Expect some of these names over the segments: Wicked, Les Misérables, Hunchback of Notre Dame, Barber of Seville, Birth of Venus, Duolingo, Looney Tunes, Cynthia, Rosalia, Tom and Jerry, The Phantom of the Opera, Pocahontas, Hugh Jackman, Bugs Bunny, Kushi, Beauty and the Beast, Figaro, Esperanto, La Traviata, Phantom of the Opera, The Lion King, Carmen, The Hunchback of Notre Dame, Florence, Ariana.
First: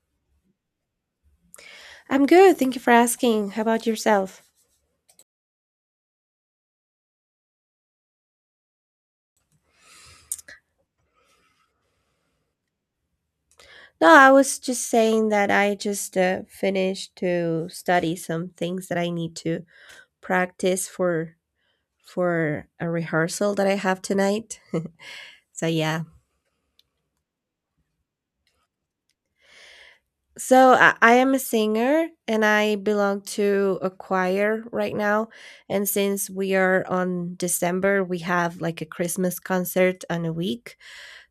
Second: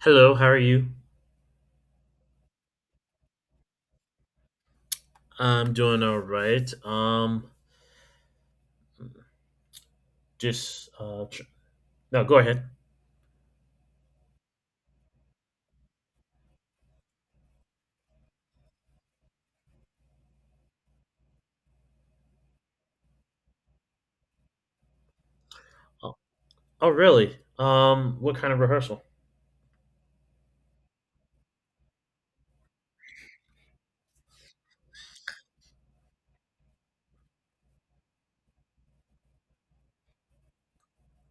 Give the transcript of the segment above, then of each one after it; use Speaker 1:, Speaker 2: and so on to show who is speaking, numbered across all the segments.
Speaker 1: Hello, how are you?
Speaker 2: I'm good. Thank you for asking. How about yourself?
Speaker 1: I'm doing all right. Just uh, tr- no, go ahead.
Speaker 2: No, I was just saying that I just finished to study some things that I need to practice for a rehearsal that I have tonight. So yeah.
Speaker 1: Oh, oh, really? What kind of rehearsal?
Speaker 2: So I am a singer and I belong to a choir right now. And since we are on December, we have like a Christmas concert on a week.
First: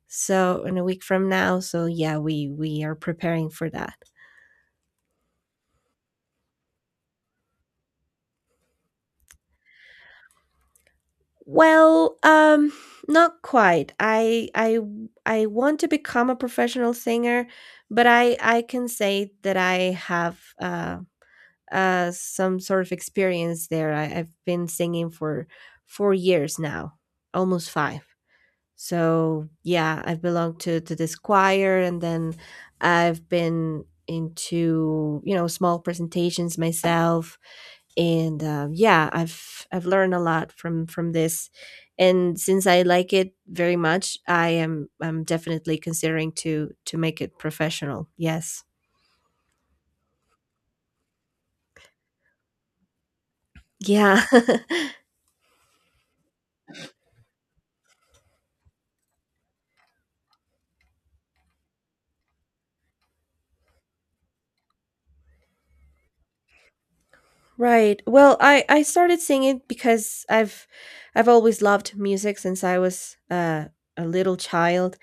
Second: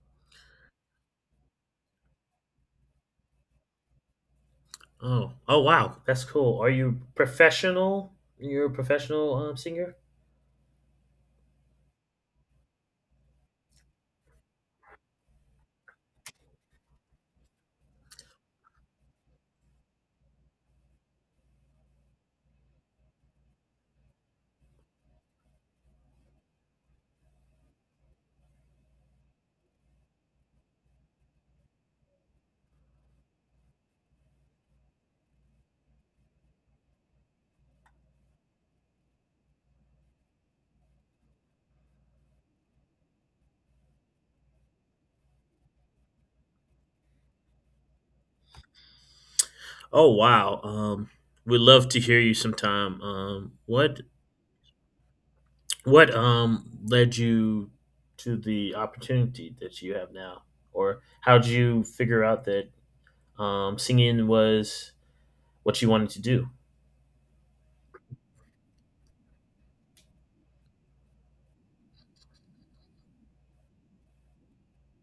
Speaker 2: So in a week from now, so yeah, we are preparing for that.
Speaker 1: Oh, oh, wow, that's cool. Are you professional? You're a professional singer?
Speaker 2: Well, not quite. I want to become a professional singer, but I can say that I have some sort of experience there. I've been singing for 4 years now, almost five. So yeah, I've belonged to this choir, and then I've been into small presentations myself and yeah, I've learned a lot from this, and since I like it very much, I'm definitely considering to make it professional, yes.
Speaker 1: Oh, wow. We'd love to hear you sometime. What
Speaker 2: Yeah.
Speaker 1: led you to the opportunity that you have now, or how did you figure out that singing was what you wanted to do?
Speaker 2: Right. Well, I started singing because I've always loved music since I was a little child,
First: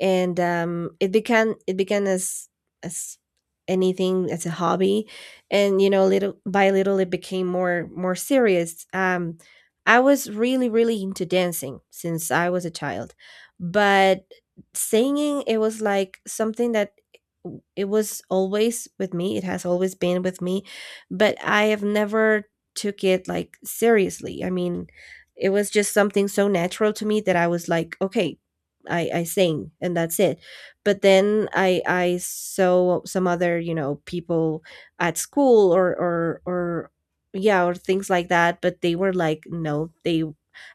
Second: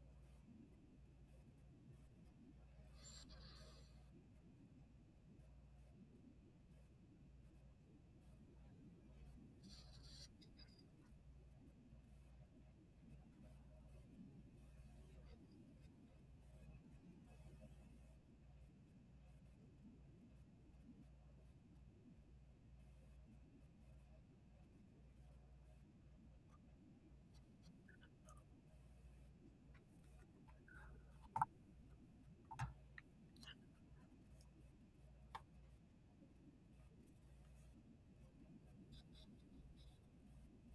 Speaker 2: and it began as anything, as a hobby, and you know, little by little, it became more serious. I was really really into dancing since I was a child, but singing, it was like something that it was always with me. It has always been with me, but I have never took it like seriously. I mean, it was just something so natural to me that I was like, okay, I sing and that's it. But then I saw some other, you know, people at school or yeah, or things like that, but they were like, no, they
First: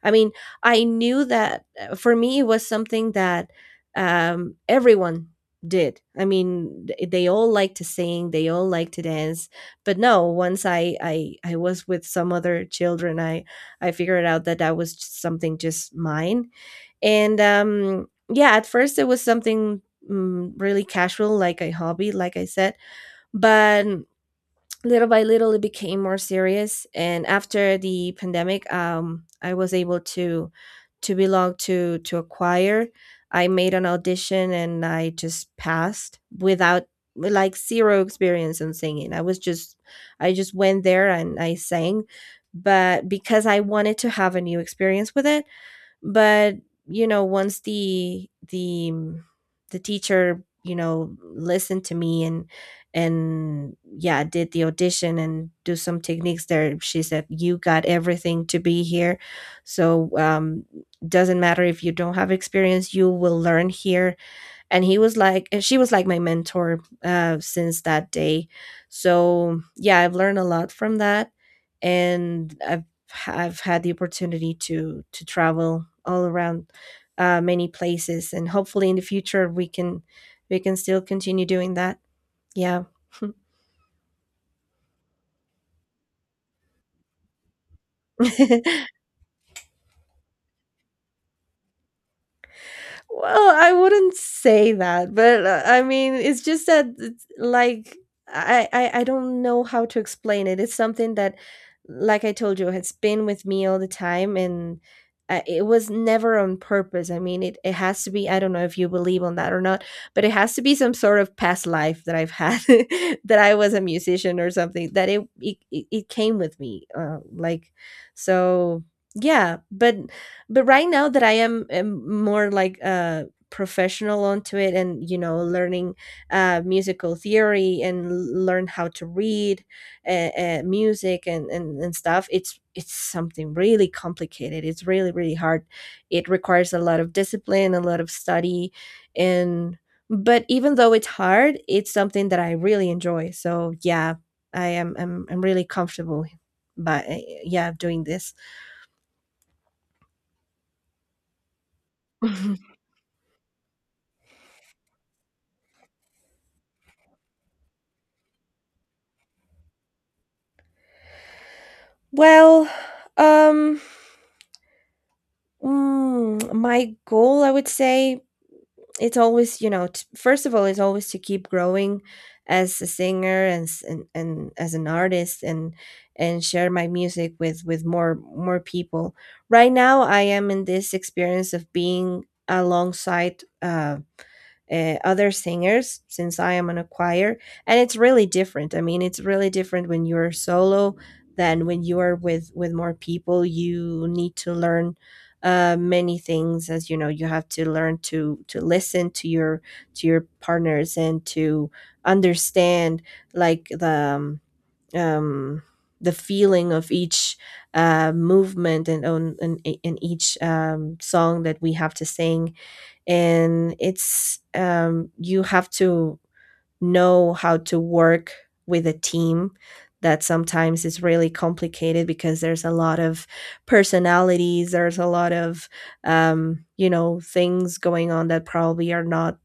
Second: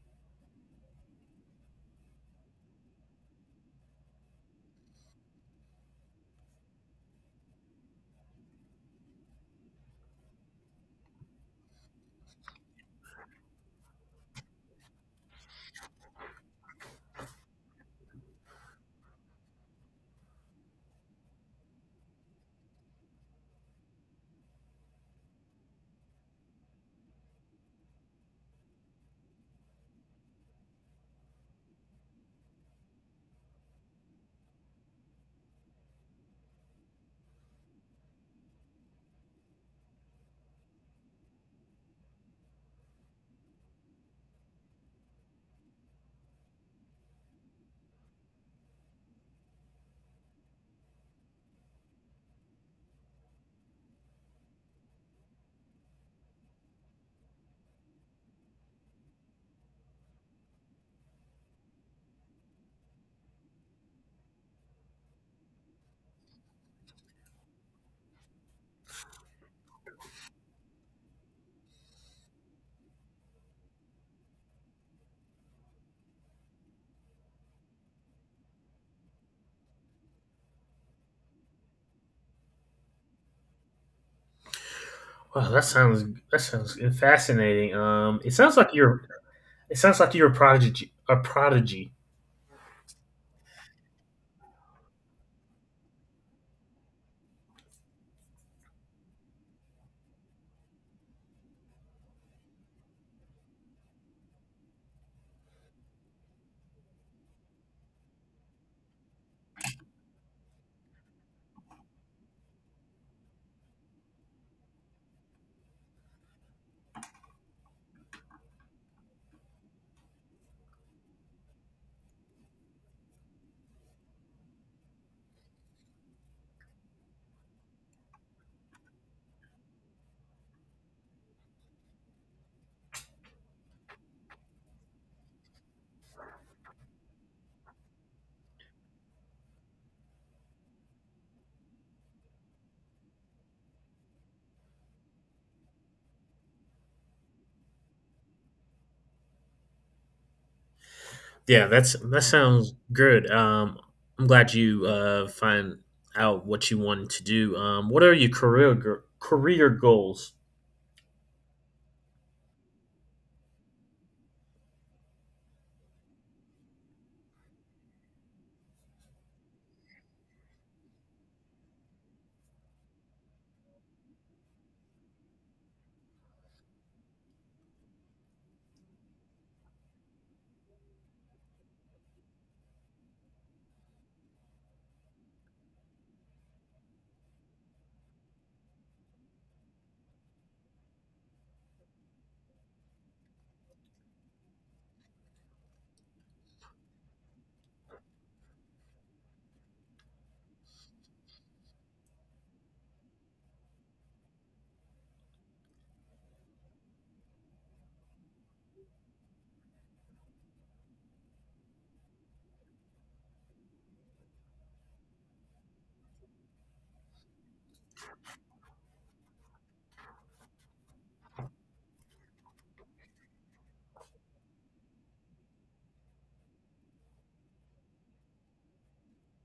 Speaker 2: I mean, I knew that for me it was something that everyone did. I mean, they all like to sing, they all like to dance, but no, once I I was with some other children, I figured out that that was just something just mine. And yeah, at first it was something really casual, like a hobby, like I said. But little by little it became more serious, and after the pandemic, I was able to belong to a choir. I made an audition and I just passed without, like, zero experience in singing. I was just, I just went there and I sang, but because I wanted to have a new experience with it. But you know, once the the teacher, you know, listened to me and yeah, did the audition and do some techniques there, she said, you got everything to be here. So doesn't matter if you don't have experience, you will learn here. And he was like, and she was like my mentor since that day. So yeah, I've learned a lot from that, and I've had the opportunity to travel all around many places, and hopefully in the future we can still continue doing that, yeah.
Speaker 1: Wow, that sounds fascinating. It sounds like you're a prodigy. A prodigy.
Speaker 2: Well, I wouldn't say that, but I mean, it's just that it's like I don't know how to explain it. It's something that, like I told you, has been with me all the time, and it was never on purpose. I mean, it has to be. I don't know if you believe on that or not, but it has to be some sort of past life that I've had, that I was a musician or something. That it came with me, like so. Yeah, but right now that am more like professional onto it, and you know, learning musical theory and learn how to read uh, music and stuff. It's something really complicated, it's really really hard. It requires a lot of discipline, a lot of study. And but even though it's hard, it's something that I really enjoy, so yeah, I'm really comfortable but yeah doing this.
Speaker 1: Yeah, that sounds good. I'm glad you find out what you wanted to do. What are your career career goals?
Speaker 2: Well, um, my goal, I would say, it's always, you know, first of all, it's always to keep growing as a singer and and as an artist, and share my music with with more people. Right now, I am in this experience of being alongside other singers, since I am on a choir. And it's really different. I mean, it's really different when you're solo than when you are with more people. You need to learn many things, as you know. You have to learn to listen to your partners and to understand like um, um, the feeling of each movement and on and, and each song that we have to sing. And it's you have to know how to work with a team that sometimes is really complicated because there's a lot of personalities, there's a lot of you know, things going on that probably are not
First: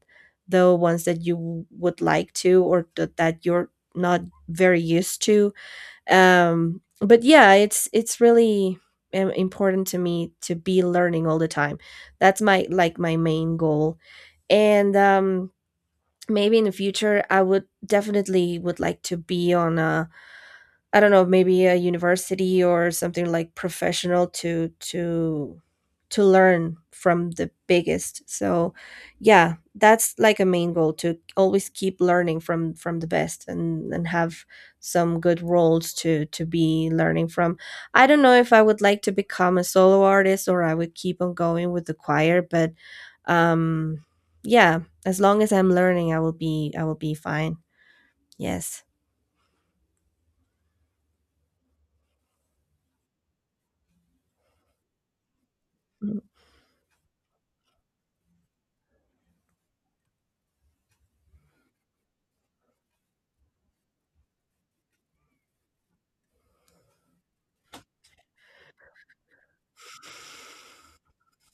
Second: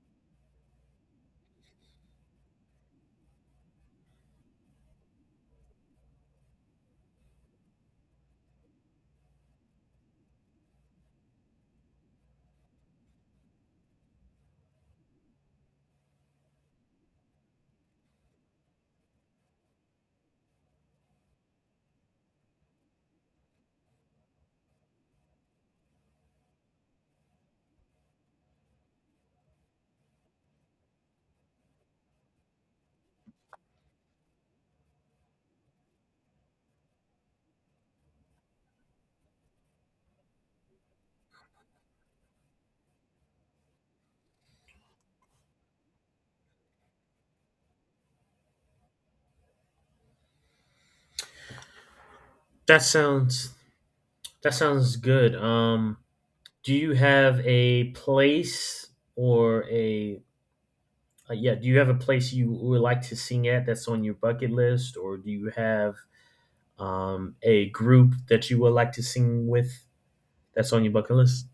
Speaker 2: the ones that you would like to, or that you're not very used to. But yeah, it's really important to me to be learning all the time. That's my, like, my main goal. And maybe in the future I would definitely would like to be on a I don't know, maybe a university or something like professional to learn from the biggest. So, yeah, that's like a main goal, to always keep learning from the best, and have some good roles to be learning from. I don't know if I would like to become a solo artist or I would keep on going with the choir, but um yeah, as long as I'm learning, I will be fine. Yes.
Speaker 1: That sounds that sounds good.
Speaker 2: Mm.
Speaker 1: Do you have a place or a yeah? Do you have a place you would like to sing at that's on your bucket list, or do you have a group that you would like to sing with that's on your bucket list?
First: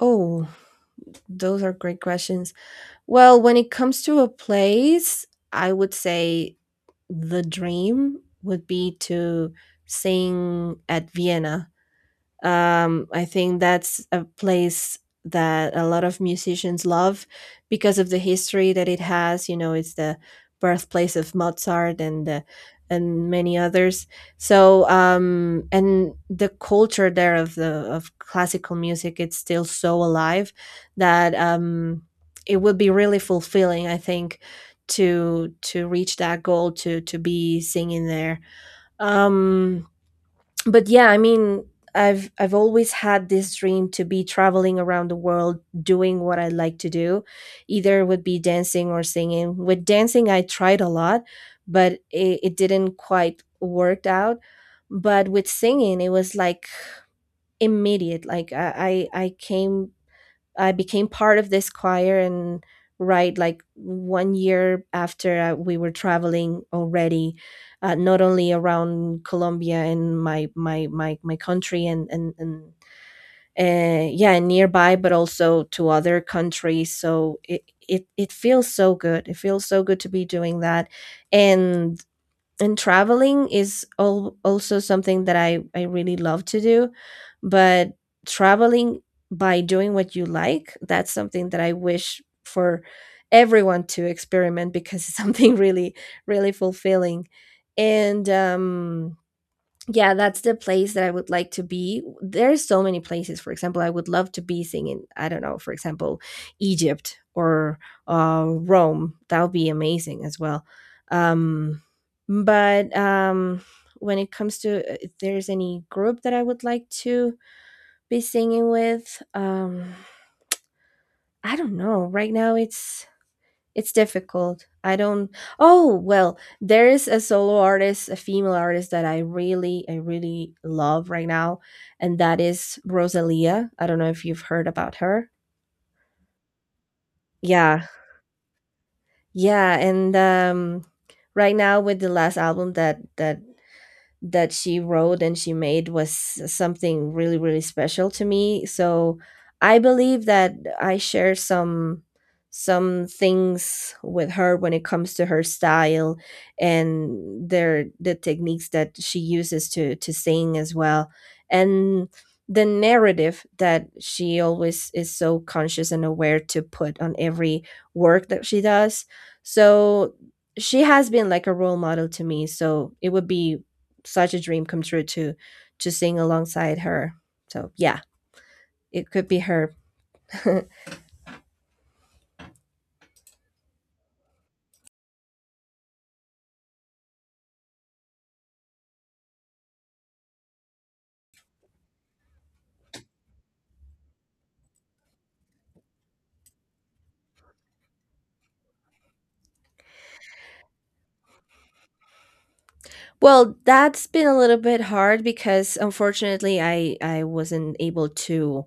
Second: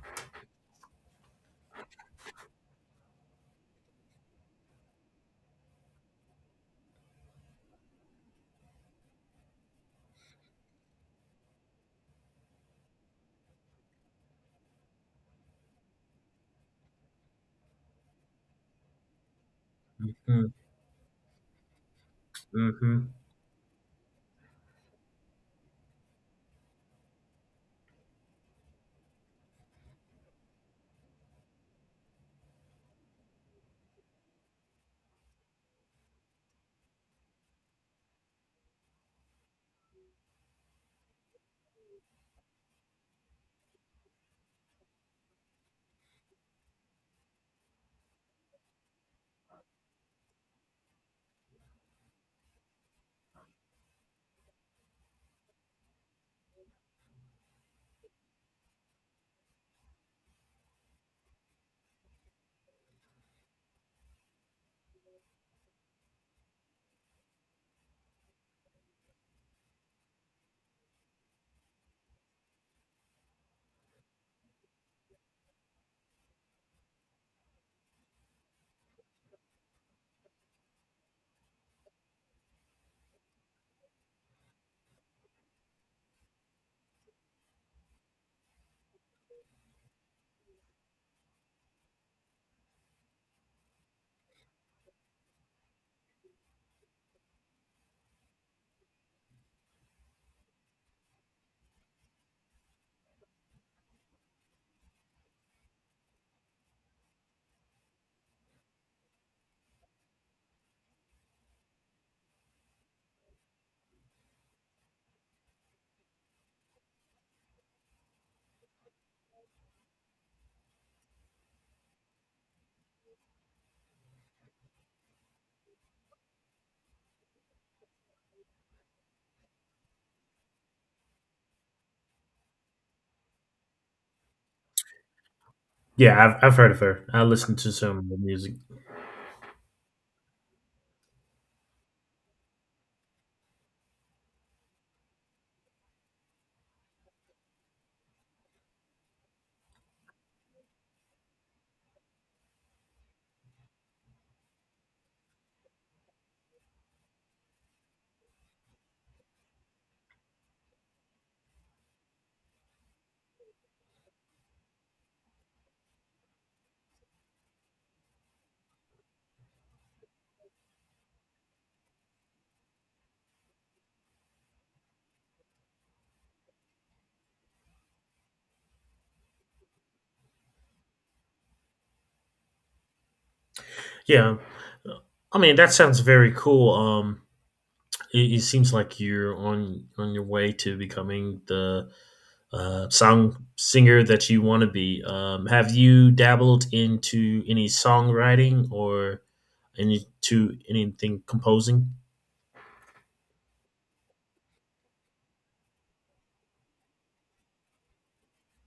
Speaker 2: Oh, those are great questions. Well, when it comes to a place, I would say the dream would be to sing at Vienna. I think that's a place that a lot of musicians love because of the history that it has. You know, it's the
Speaker 1: Hmm.
Speaker 2: birthplace of Mozart
Speaker 1: Hmm.
Speaker 2: and many others. So and the culture there of the of classical music, it's still so alive that it would be really fulfilling, I think, to reach that goal, to be singing there. Um, but yeah, I mean, I've always had this dream to be traveling around the world, doing what I like to do, either would be dancing or singing. With dancing I tried a lot, but it didn't quite work out. But with singing it was like immediate, like I came I became part of this choir, and right, like one year after, we were traveling already, not only around Colombia and my country and yeah, and nearby, but also to other countries. So it it feels so good, it feels so good to be doing that. and and traveling is also something that I really love to do. But traveling by doing what you like, that's something that I wish for everyone to experiment, because it's something really really fulfilling. And yeah, that's the place that I would like to be. There's so many places. For example, I would love to be singing, I don't know, for example, Egypt or Rome. That would be amazing as well. Um, but when it comes to if there's any group that I would like to be singing with, I don't know. Right now, it's difficult. I don't. Oh, well, there is a solo artist, a female artist that I really love right now, and that is Rosalia. I don't know if you've heard about her.
Speaker 1: Yeah, I've heard of her. I listened to
Speaker 2: Yeah.
Speaker 1: some of her music.
Speaker 2: Yeah, and right now with the last album that that she wrote and she made was something really really special to me. So I believe that I share some things with her when it comes to her style, and their the techniques that she uses to sing as well, and the narrative that she always is so conscious and aware to put on every work that she does. So she has been like a role model to me, so it would be such a dream come true to sing alongside her. So yeah, it could be her.
Speaker 1: Yeah, I mean that sounds very cool. It seems like you're on your way to becoming the song singer that you want to be. Have you dabbled into any songwriting or anything composing?
Speaker 2: Well, that's been a little bit hard because unfortunately I wasn't able to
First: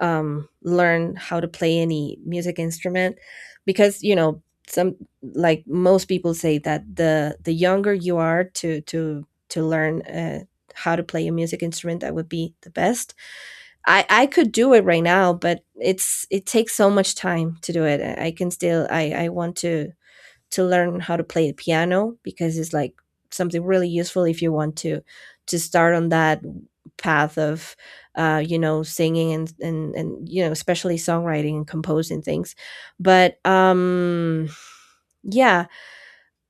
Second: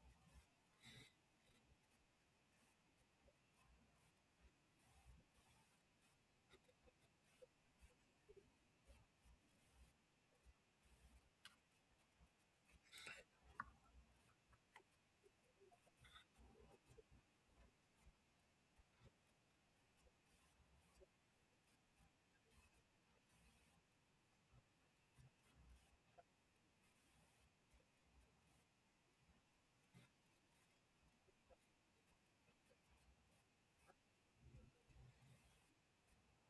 Speaker 2: learn how to play any music instrument, because you know, some, like most people say that the younger you are to to learn how to play a music instrument, that would be the best. I could do it right now, but it's it takes so much time to do it. I can still I want to learn how to play the piano because it's like something really useful if you want to start on that path of singing and especially songwriting and composing things but yeah,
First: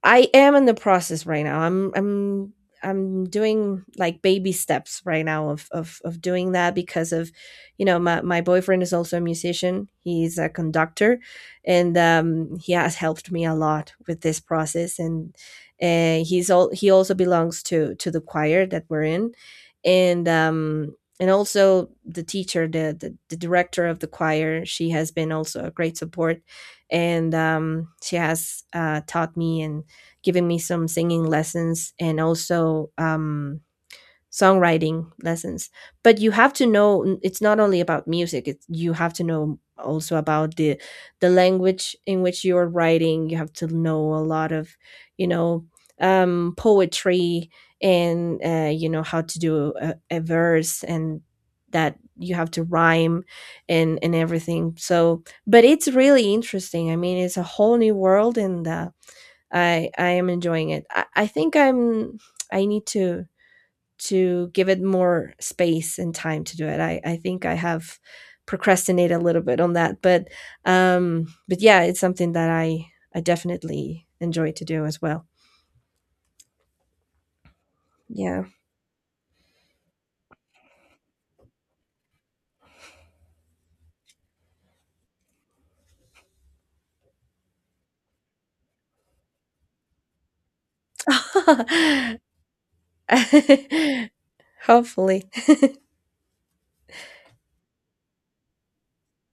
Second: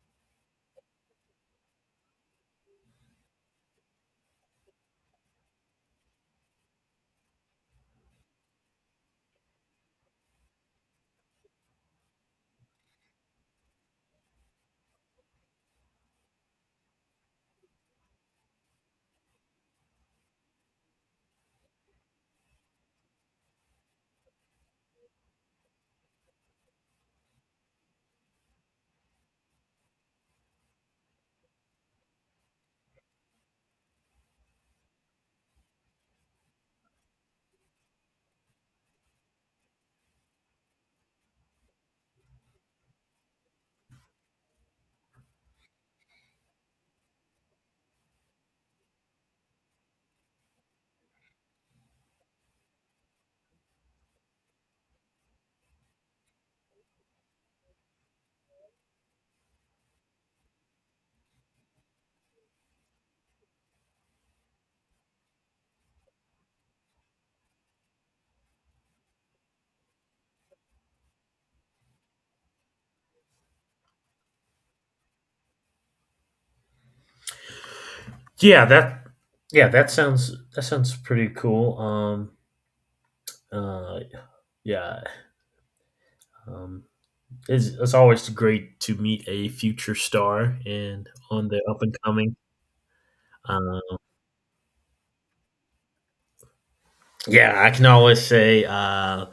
Speaker 2: I am in the process right now. I'm doing like baby steps right now of doing that because of, you know, my boyfriend is also a musician. He's a conductor, and he has helped me a lot with this process. And he also belongs to the choir that we're in, and also the teacher, the director of the choir, she has been also a great support. And she has taught me and giving me some singing lessons and also songwriting lessons. But you have to know it's not only about music. It's, you have to know also about the language in which you're writing. You have to know a lot of, you know, poetry and, how to do a verse and that you have to rhyme and everything. So, but it's really interesting. I mean, it's a whole new world, and I am enjoying it. I think I'm I need to give it more space and time to do it. I think I have procrastinated a little bit on that, but but yeah, it's something that I definitely enjoy to do as well. Yeah.
Speaker 1: Yeah, that yeah, that sounds pretty cool. Uh yeah. Um it's always great to meet a future star and on the up and coming. Uh,
Speaker 2: Hopefully.
Speaker 1: yeah, I can always say,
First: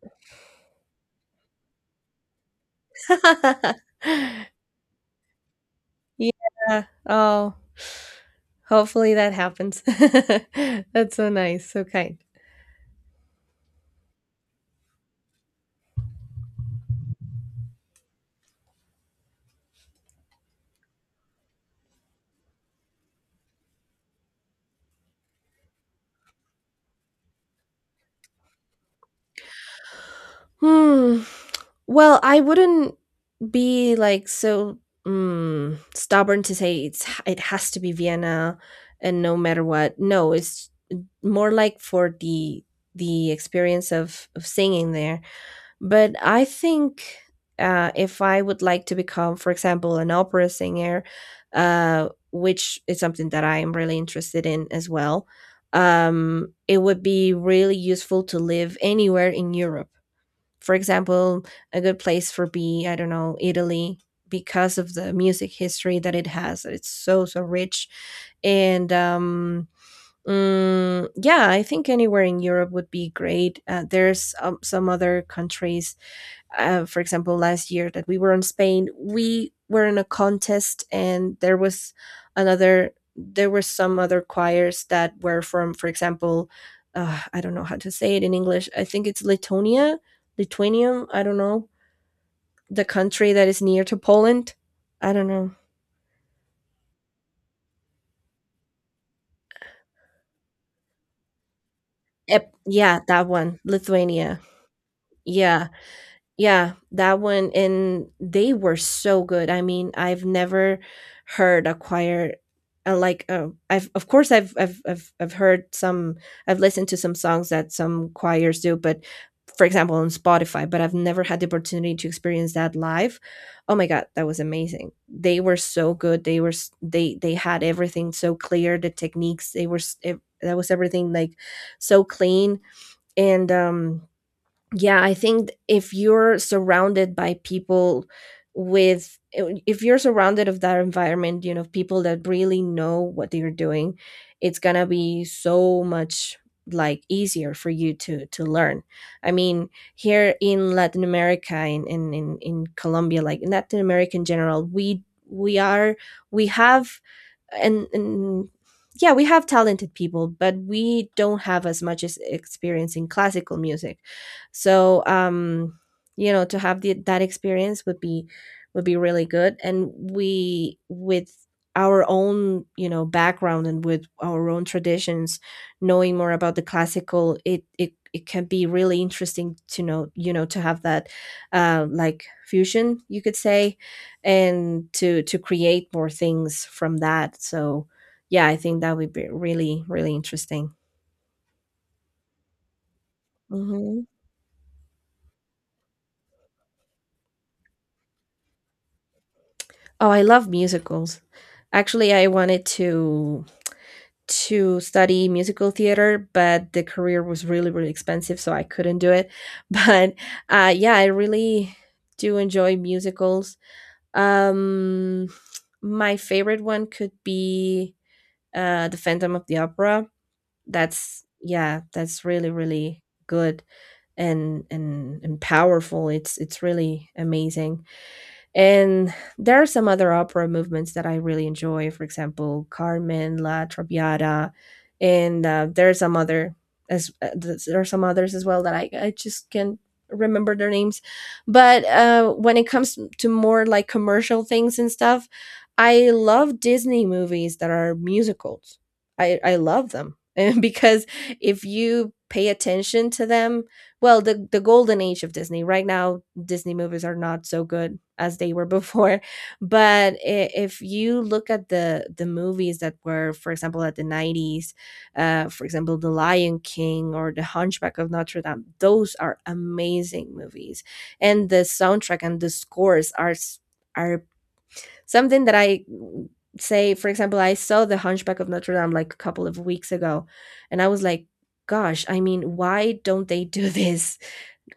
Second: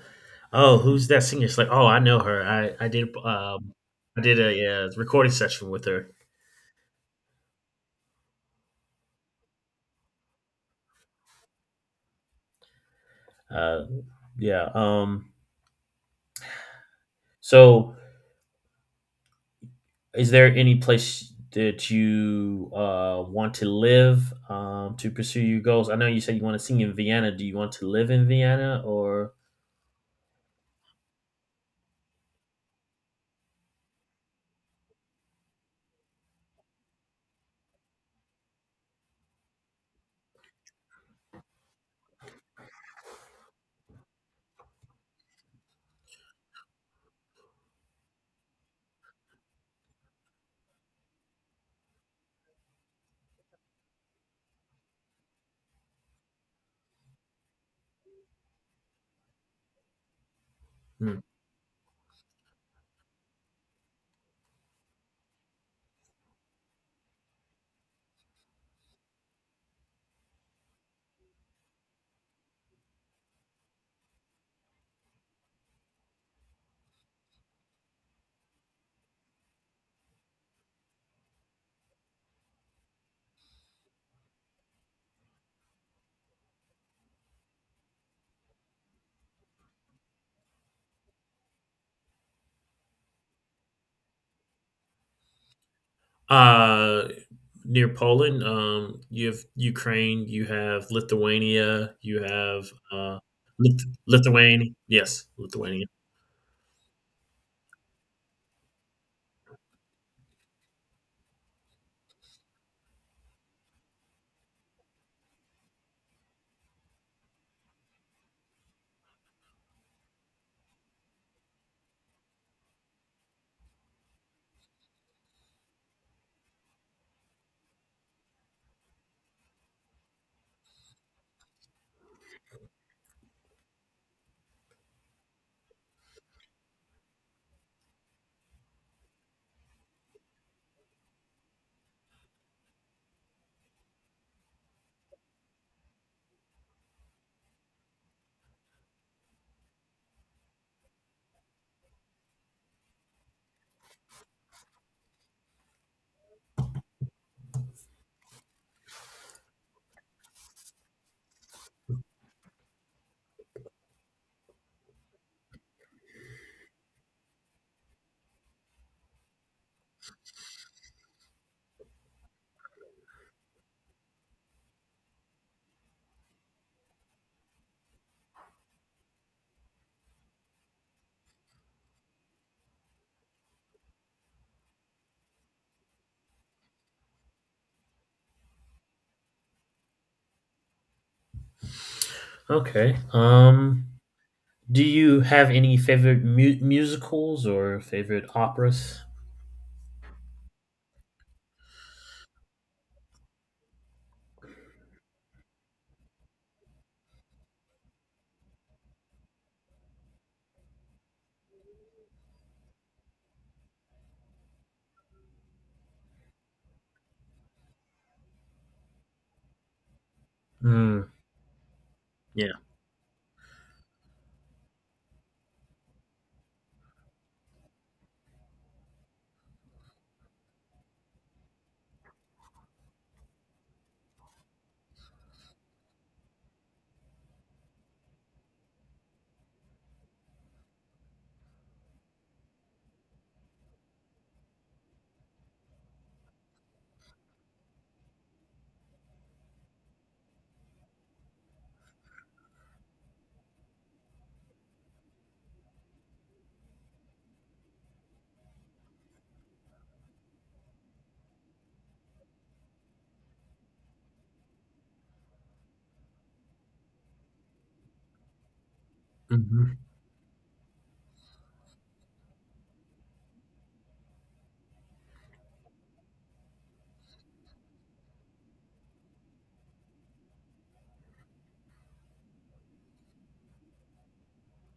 Speaker 1: "Oh, who's that singer?" It's like, "Oh, I know her. I did a recording session with her."
Speaker 2: Yeah. Oh, hopefully that happens. That's so nice, so kind.
Speaker 1: Uh, yeah. So is there any place that you want to live to pursue your goals? I know you said you want to sing in Vienna. Do you want to live in Vienna or?
Speaker 2: Hmm. Well, I wouldn't be like so stubborn to say it's it has to be Vienna and no matter what. No, it's more like for the experience of singing there. But I think, if I would like to become, for example, an opera singer, which is something that I am really interested in as well, it would be really useful to live anywhere in Europe, for
Speaker 1: Hmm.
Speaker 2: example. A good place for be, I don't know, Italy, because of the music history that it has. It's so so rich, and yeah, I think anywhere in Europe would be great. There's some other countries, for example, last year that we were in Spain, we were in a contest and there was another, there were some other choirs that were from, for example, I don't know how to say it in English. I think it's Lithuania, Lithuania. I don't know, the country that is near to Poland. I don't know.
Speaker 1: Uh, Near Poland, you have Ukraine, you have Lithuania, you have
Speaker 2: Yeah,
Speaker 1: uh,
Speaker 2: that one, Lithuania.
Speaker 1: Lithuania. Yes,
Speaker 2: Yeah.
Speaker 1: Lithuania.
Speaker 2: Yeah, that one, and they were so good. I mean, I've never heard a choir, I've, of course, I've heard some, I've listened to some songs that some choirs do, but for example on Spotify. But I've never had the opportunity to experience that live. Oh my god, that was amazing. They were so good. They were they had everything so clear, the techniques, they were that was everything like so clean. And yeah, I think if you're surrounded by people with, if you're surrounded of that environment, you know, people that really know what they're doing, it's gonna be so much like easier for you to learn. I mean, here in Latin America, in Colombia, like in Latin America in general, we are we have and yeah, we have talented people, but we don't have as much as experience in classical music. So you know, to have the, that experience would be really good. And we with our own, you know, background and with our own traditions, knowing more about the classical, it can be really interesting to know, you know, to have that, like fusion, you could say, and to create more things from that. So yeah, I think that would be really really interesting.
Speaker 1: Okay.
Speaker 2: Hmm.
Speaker 1: Do you have any favorite musicals or favorite operas?
Speaker 2: Oh, I love musicals. Actually, I wanted to study musical theater, but the career was really, really expensive, so I couldn't do it. But yeah, I really do enjoy musicals. Um, my favorite one could be The Phantom of the Opera.
Speaker 1: Mm,
Speaker 2: That's yeah, that's really,
Speaker 1: yeah.
Speaker 2: really good and powerful. It's really amazing. And there are some other opera movements that I really enjoy, for example, Carmen, La Traviata, and, there are some others as well that I just can't remember their names. But when it comes to more like commercial things and stuff, I love Disney movies that are musicals. I love them because if you pay attention to them, well, the golden age of Disney right now, Disney movies are not so good as they were before. But if you look at the movies that were, for example, at the nineties, for example, The Lion King or The Hunchback of Notre Dame, those are
Speaker 1: Hmm.
Speaker 2: amazing movies, and the soundtrack and the scores are are something that I say. For example, I saw The Hunchback of Notre Dame like a couple of weeks ago, and I was like, "Gosh, I mean, why don't they do this?"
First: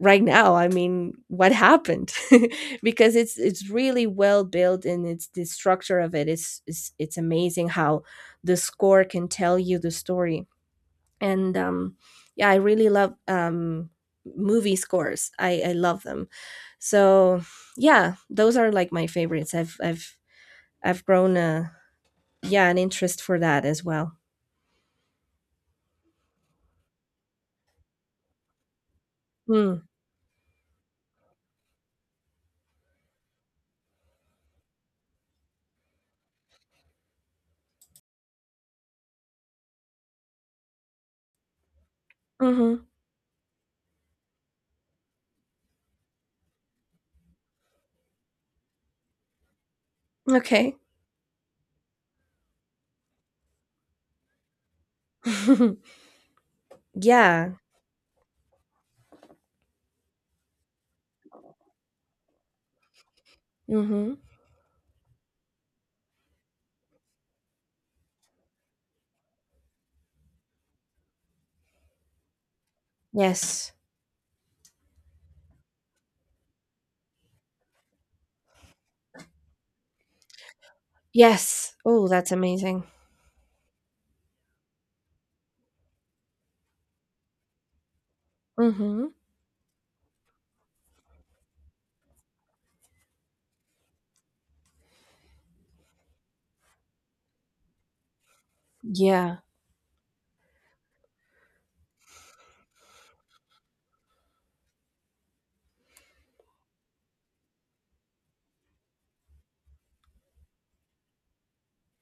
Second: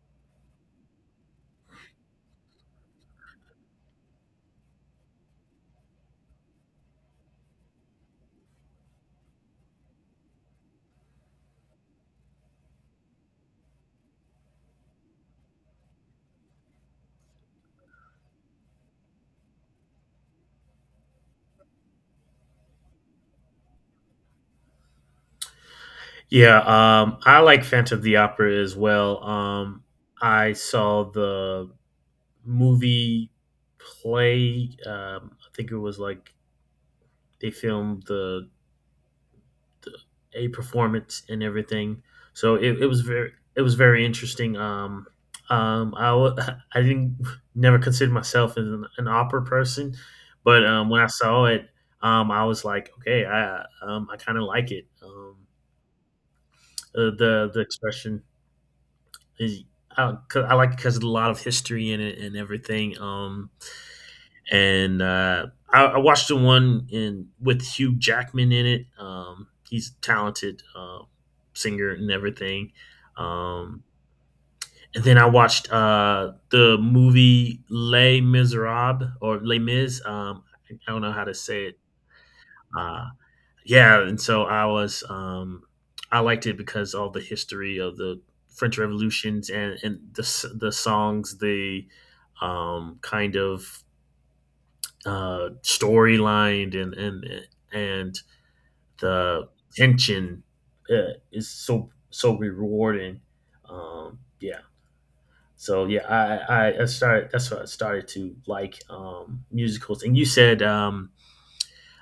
Speaker 2: Right now, I mean, what happened? Because it's really well built, and it's the structure of it is it's amazing how the score can tell you the story. And yeah, I really love movie scores. I love them. So yeah, those are like my favorites. I've grown a yeah an interest for that as well.
Speaker 1: Yeah, I like Phantom of the Opera as well.
Speaker 2: Mm.
Speaker 1: I saw the movie play. I think it was like they filmed the a performance and everything. So
Speaker 2: Mm-hmm.
Speaker 1: it was very interesting. Um, I w- I didn't never consider myself as an opera person, but
Speaker 2: Okay.
Speaker 1: when I saw it, I was like, okay, I kind of like it. The
Speaker 2: Yeah.
Speaker 1: expression is 'cause I like because a lot of history in it and everything.
Speaker 2: Mm-hmm.
Speaker 1: And I watched the one in with Hugh Jackman in it. He's a talented singer and everything.
Speaker 2: Yes.
Speaker 1: Um, and then I watched the movie Les Miserables or Les Mis. I don't know how to say
Speaker 2: Yes,
Speaker 1: it.
Speaker 2: oh, that's amazing.
Speaker 1: Uh, yeah, and so I was I liked it because all the history of the French
Speaker 2: Mhm.
Speaker 1: revolutions and the songs, the kind of storyline and
Speaker 2: Yeah.
Speaker 1: the tension is so so rewarding. Yeah. So yeah, I started. That's what I started to like musicals. And you said um,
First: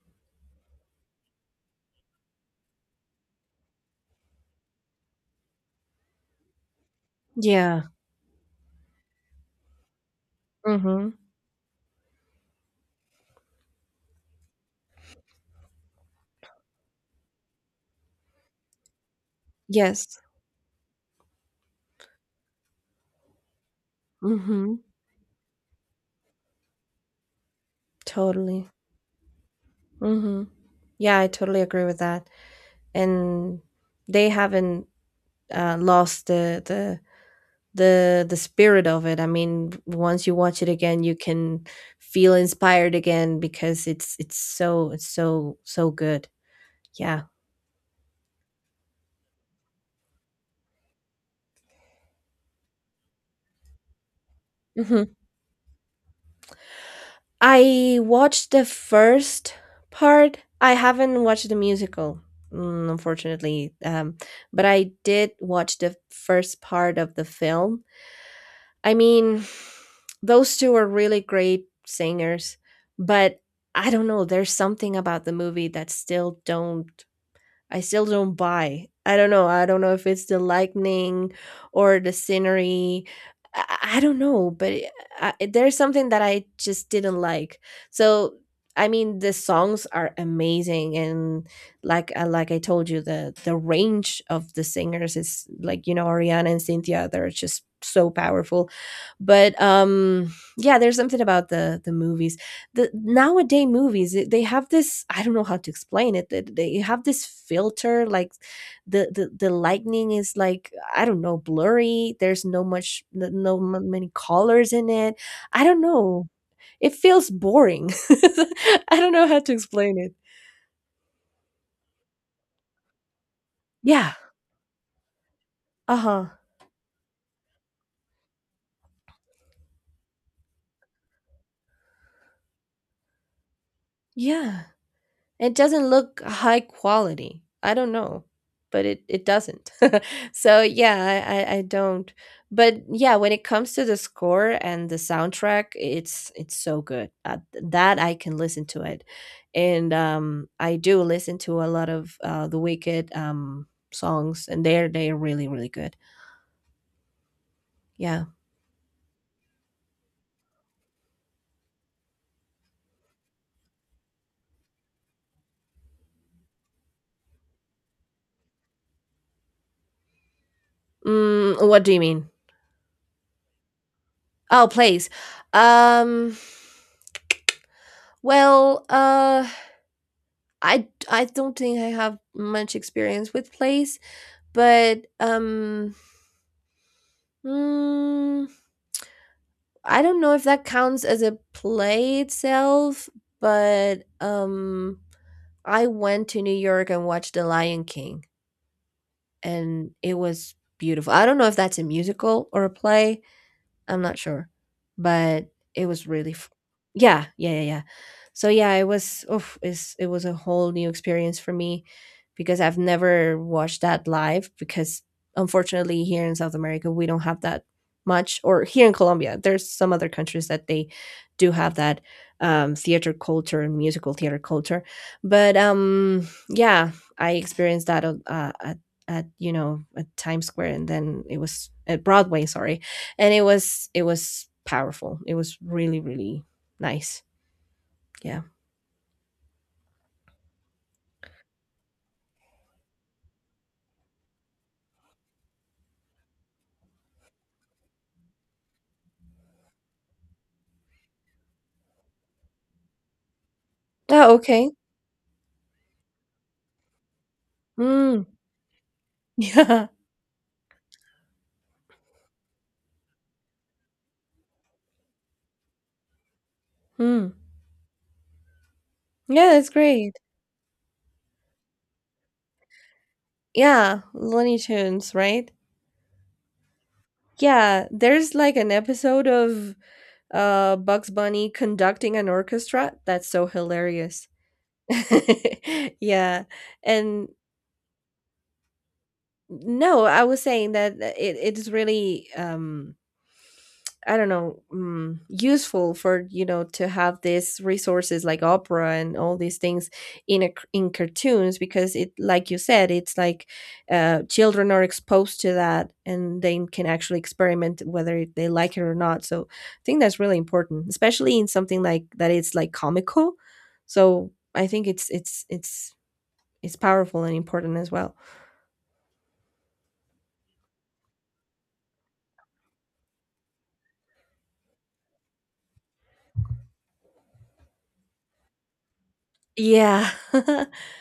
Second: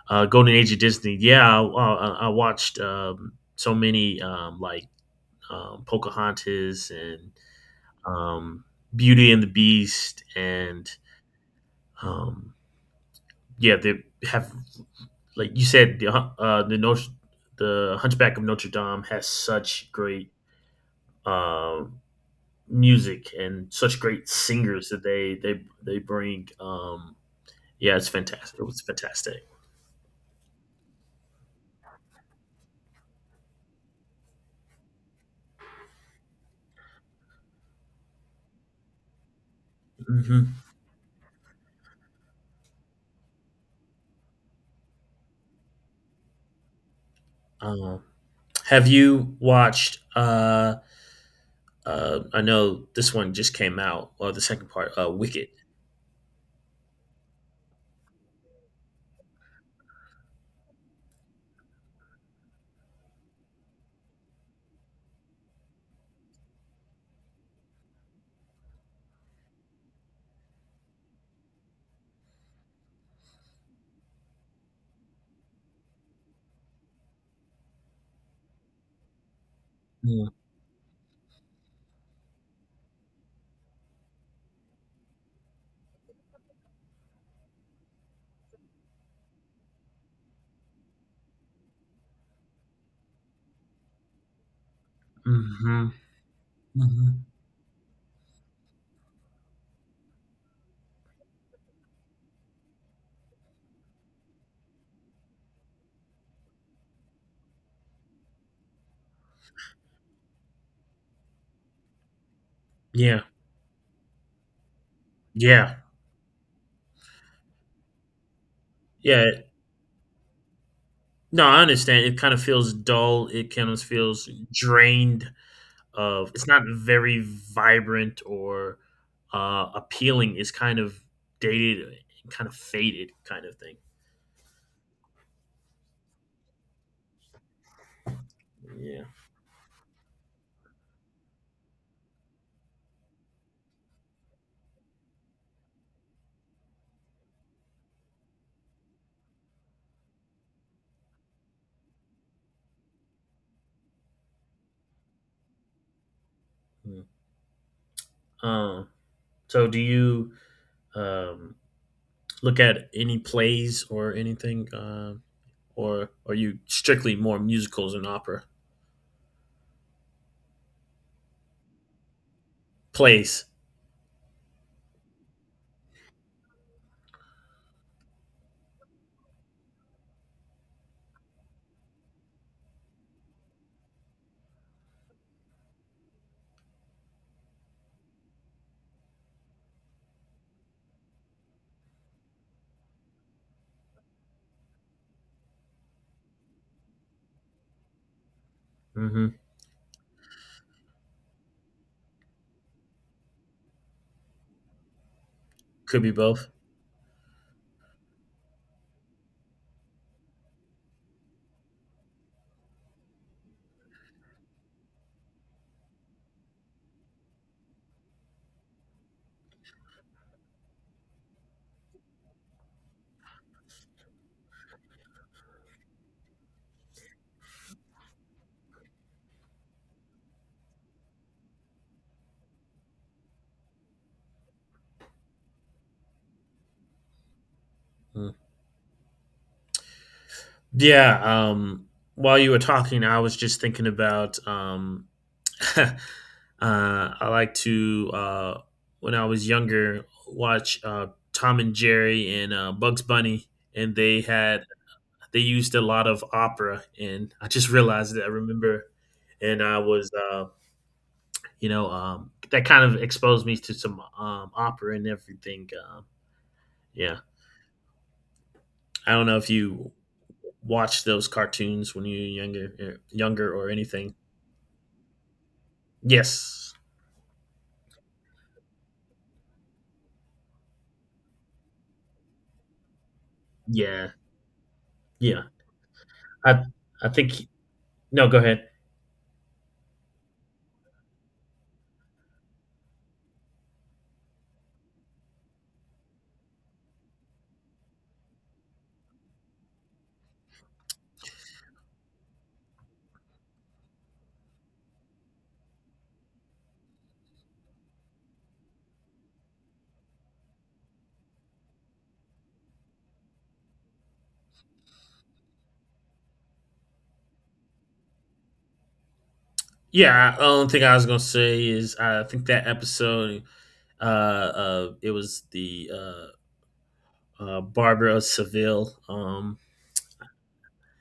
Speaker 1: uh, Golden Age of Disney. Yeah, I watched so many like Pocahontas and
Speaker 2: Yeah.
Speaker 1: um, Beauty and the Beast, and
Speaker 2: Mhm.
Speaker 1: um, yeah, they have like you said, the the Hunchback of Notre Dame has such
Speaker 2: Yes.
Speaker 1: great um music and such great
Speaker 2: Mhm.
Speaker 1: singers that they bring. Yeah, it's fantastic. It
Speaker 2: Totally.
Speaker 1: was fantastic.
Speaker 2: Mhm. Yeah, I totally agree with that. And they haven't, lost the spirit of it. I mean, once you
Speaker 1: Hmm.
Speaker 2: watch it again, you can feel inspired again because it's so so good. Yeah.
Speaker 1: Um, have you watched? I know this one just came out, or the second part,
Speaker 2: Mhm.
Speaker 1: Wicked.
Speaker 2: I watched the first part. I haven't watched the musical, unfortunately. But I did watch the first part of the film. I mean, those two are really great singers, but I don't know. There's something about the movie that still don't I still don't buy. I don't know. I don't know if it's
Speaker 1: Yeah.
Speaker 2: the lightning or the scenery. I don't know, but I, there's something that I just didn't like. So I mean, the songs are amazing, and like, like I told you, the range of the singers is, like,
Speaker 1: Mm-hmm.
Speaker 2: you know, Ariana and Cynthia.
Speaker 1: Hmm.
Speaker 2: They're just so powerful, but yeah, there's something about the movies, the nowadays movies, they have this, I don't know how to explain it, that they have this filter, like the lightning is like, I don't know, blurry. There's no much
Speaker 1: Yeah,
Speaker 2: no many colors in it. I
Speaker 1: yeah,
Speaker 2: don't know, it feels boring. I don't
Speaker 1: yeah.
Speaker 2: know how to explain it.
Speaker 1: No, I understand. It kind of feels dull. It kind of
Speaker 2: Yeah.
Speaker 1: feels drained
Speaker 2: Uh-huh.
Speaker 1: of it's not very vibrant or appealing. It's kind of dated, kind of faded, kind of thing.
Speaker 2: Yeah. It doesn't look high quality. I don't know, but it
Speaker 1: Yeah.
Speaker 2: it doesn't. So yeah, I don't. But yeah, when it comes to the score and the soundtrack, it's so good. That I can listen to it, and I do listen to a lot of, the Wicked songs, and they're really really good. Yeah.
Speaker 1: Um. So, do you um, look at any plays or anything, or are you strictly more musicals and opera?
Speaker 2: Mm, what do you mean?
Speaker 1: Plays.
Speaker 2: Oh, plays. Um. Well. I don't think I have much experience with plays. But, mm, I don't know if that counts as a play itself, but, I went to New York and watched The Lion King,
Speaker 1: Hmm.
Speaker 2: and it was beautiful. I don't know if that's a musical or a play, I'm not sure, but it
Speaker 1: Could
Speaker 2: was
Speaker 1: be
Speaker 2: really,
Speaker 1: both.
Speaker 2: yeah, yeah, yeah, yeah. So yeah, it was. Oof, it was a whole new experience for me because I've never watched that live. Because unfortunately, here in South America, we don't have that much. Or here in Colombia, there's some other countries that they do have that theater culture and musical theater culture. But yeah, I experienced that at you know at Times Square, and then it was at Broadway. Sorry, and it was powerful. It was really really nice.
Speaker 1: Mm.
Speaker 2: Yeah.
Speaker 1: Yeah. While you were talking, I was just thinking about I like to, when I was younger, watch Tom and Jerry and Bugs Bunny, and
Speaker 2: Oh, okay.
Speaker 1: they used a lot of opera, and I just realized that
Speaker 2: Mm.
Speaker 1: I remember, and I
Speaker 2: Yeah.
Speaker 1: was, that kind of exposed me to some opera and everything. Yeah,
Speaker 2: Mm.
Speaker 1: I don't know
Speaker 2: Yeah,
Speaker 1: if
Speaker 2: that's
Speaker 1: you
Speaker 2: great.
Speaker 1: watched those cartoons when you were younger, younger or
Speaker 2: Yeah,
Speaker 1: anything.
Speaker 2: Looney Tunes, right?
Speaker 1: Yes,
Speaker 2: Yeah, there's like an episode of Bugs Bunny conducting an orchestra. That's so
Speaker 1: yeah,
Speaker 2: hilarious.
Speaker 1: yeah.
Speaker 2: Yeah.
Speaker 1: I I
Speaker 2: And
Speaker 1: think no. Go ahead.
Speaker 2: no, I was saying that it is really I don't know, useful for you know to have these resources like opera and all these things in in cartoons because it, like you said, it's like children are exposed to that and they can actually experiment whether they like it or not. So I think that's really important, especially in something like that. It's like comical, so I think it's powerful and important as well.
Speaker 1: Yeah, the only thing I was gonna say is I think that episode, it was the Barber of Seville.
Speaker 2: Yeah,